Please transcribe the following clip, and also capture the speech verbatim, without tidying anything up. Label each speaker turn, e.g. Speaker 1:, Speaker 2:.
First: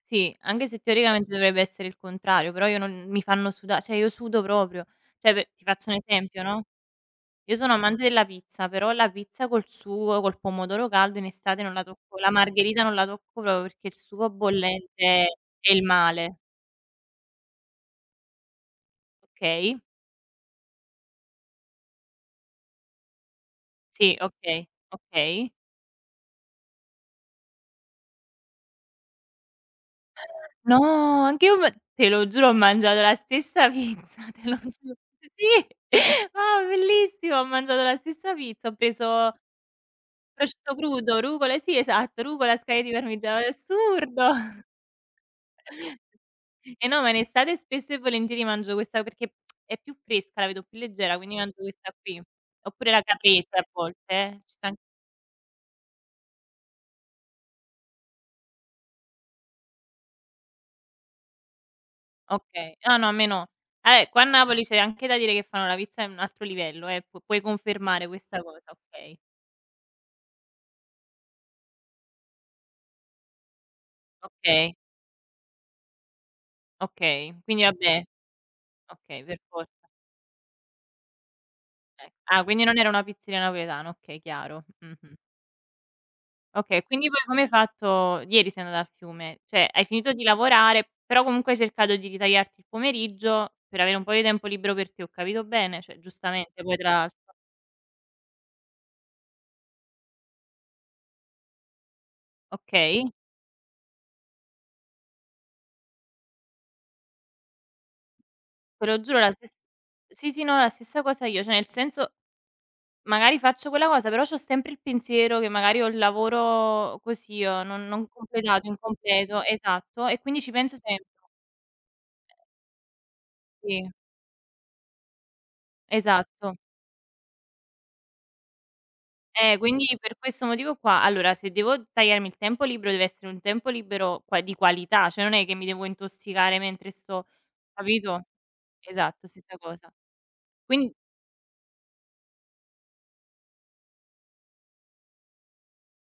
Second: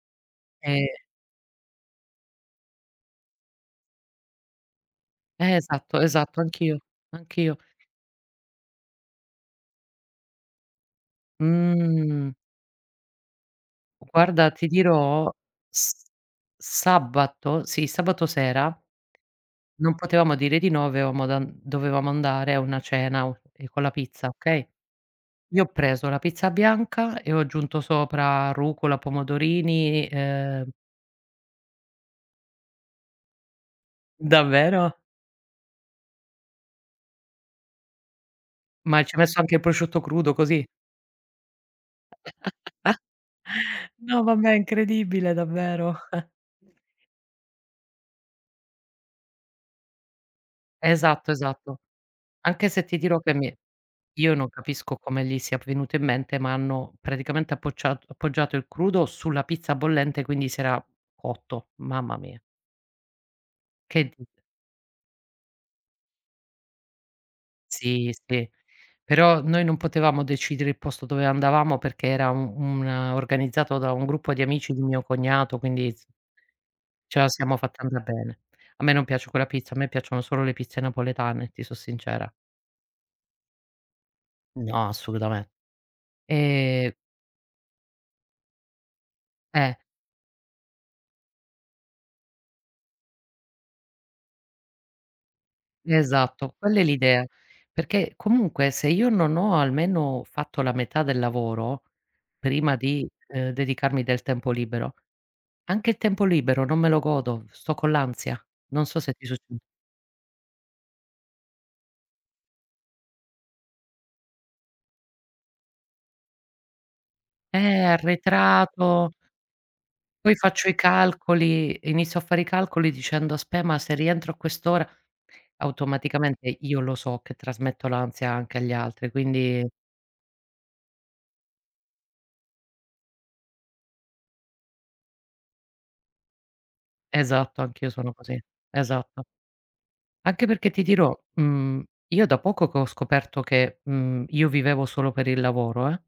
Speaker 1: Sì, anghe se,
Speaker 2: E
Speaker 1: teoricamente, dovrebbe essere il contrario, però io non mi fanno suda ceh io sudo proprio. ceh pe
Speaker 2: Eh,
Speaker 1: ti faccio un
Speaker 2: esatto, esatto.
Speaker 1: esempio, no,
Speaker 2: Anch'io,
Speaker 1: io
Speaker 2: anch'io.
Speaker 1: sono amante della pizza, però la pizza col sugo, col pomodoro caldo, in estate non la tocco La
Speaker 2: Mh.
Speaker 1: margherita non la tocco propro, perché il sugo
Speaker 2: Guarda, ti
Speaker 1: bollente
Speaker 2: dirò,
Speaker 1: è il
Speaker 2: s
Speaker 1: male.
Speaker 2: sabato sì, sabato sera
Speaker 1: kay.
Speaker 2: non potevamo dire di no, aveamo dan dovevamo andare a una cena o ehm, con la
Speaker 1: Sì.
Speaker 2: pizza,
Speaker 1: Okay,
Speaker 2: okay?
Speaker 1: okay.
Speaker 2: Io ho preso la pizza bianca e ho aggiunto sopra rucola, pomodorini e, uhm
Speaker 1: No, anch'io me te lo giuro, ho mangiado la stessa pizza, te lo giu
Speaker 2: Davvero?
Speaker 1: s sì! Oh, bellissimo! Ho mangiato la stessa pizza. Ho
Speaker 2: Ma ci hai
Speaker 1: preso
Speaker 2: messo anche il prosciutto crudo, così?
Speaker 1: prosciutto crudo, rucola eh, sì esatto, rucola, scaglie di parmigiao è
Speaker 2: No,
Speaker 1: assurdo!
Speaker 2: vabbè, incredibile davvero.
Speaker 1: Eh, no, ma in estate spesso e volentieri mangio questa perché è più fresca, la vedo più leggera,
Speaker 2: Esatto,
Speaker 1: quindi mangio
Speaker 2: esatto.
Speaker 1: questa qui,
Speaker 2: Anche se
Speaker 1: oppure
Speaker 2: ti
Speaker 1: la
Speaker 2: dirò che
Speaker 1: caprese
Speaker 2: mi
Speaker 1: a volte,
Speaker 2: io
Speaker 1: eh.
Speaker 2: non
Speaker 1: Ci sta an
Speaker 2: capisco come gli sia venuto in mente, ma hanno predicamente appoccia appoggiato il crudo sulla pizza bollente, quindi si era cotto: mamma mia!
Speaker 1: Okay. Ah no, a me no. Ah,
Speaker 2: Che
Speaker 1: eh, qua a
Speaker 2: dit
Speaker 1: Napoli c'è anche da dire che fanno la pizza in un altro livello, eh! P puoi confermare
Speaker 2: Sì,
Speaker 1: questa
Speaker 2: sì.
Speaker 1: cosa, okay.
Speaker 2: Però noi non potevamo decidere il posto dove andavamo perché era u una organizzato da un gruppo di amici
Speaker 1: Okay.
Speaker 2: di un mio cognato quindi s ce la
Speaker 1: Okay,
Speaker 2: siamo
Speaker 1: quindi
Speaker 2: fatta
Speaker 1: vabbè
Speaker 2: andar bene. A me non
Speaker 1: okay,
Speaker 2: piace
Speaker 1: per
Speaker 2: quella pizza, a
Speaker 1: forza.
Speaker 2: me piacciono solo le pizze napoletane, ti so
Speaker 1: Eh
Speaker 2: sincera.
Speaker 1: ah, quindi non era una pizzeria napoledana. Okay, chiaro,
Speaker 2: No,
Speaker 1: mh-mh.
Speaker 2: assolutame
Speaker 1: Okay e
Speaker 2: ehm
Speaker 1: quindi poi come hai fatto ieri sei andata al fiume? ceh,
Speaker 2: Eh!
Speaker 1: hai finito di lavorare, però comunque hai cercato di ritagliarti il pomeriggio per avere un po' di tempo libero per te, ho capito bene? Cioè,
Speaker 2: Esatto,
Speaker 1: giustamente poi,
Speaker 2: quella è
Speaker 1: tra l'altro.
Speaker 2: l'idea. Perché, comunque, se io non ho almeno fatto la metà del lavoro, prima di,
Speaker 1: Okay.
Speaker 2: uhm, dedicarmi del tempo libero, anche il tempo libero non me lo godo, sto con l'ansia. Non
Speaker 1: Te lo
Speaker 2: so se
Speaker 1: giuro
Speaker 2: ti
Speaker 1: la
Speaker 2: succ
Speaker 1: stess sì, sì, no, la stessa cosa io. ceh nel senso, magari faccio quella cosa, però c'ho sempre il pensiero che magari ho il lavoro così, uhm, no
Speaker 2: Eh,
Speaker 1: non completato,
Speaker 2: arretrato
Speaker 1: incompleto esatto e
Speaker 2: poi
Speaker 1: quindi ci
Speaker 2: faccio i
Speaker 1: penso sempre.
Speaker 2: calcoli inizio a fare i calcoli dicendo: "Aspe ma
Speaker 1: Sì.
Speaker 2: se rientro a quest'ora"
Speaker 1: Esatto.
Speaker 2: automaticamente io lo so che trasmetto l'ansia anche agli altri
Speaker 1: Eh,
Speaker 2: quindi
Speaker 1: quindi per questo motivo qua allora se devo tagliarmi il tempo libero deve essere un tempo libero qua di qualità. ceh non è che mi devo intossicare mentre sto
Speaker 2: Esatto, anch'io sono
Speaker 1: capito?
Speaker 2: così, esatto.
Speaker 1: Esatto stessa cosa.
Speaker 2: Anche perché ti
Speaker 1: quini
Speaker 2: dirò, mhmm, io da poco che ho scoperto che, mhmm, io vivevo solo per il lavoro, eh.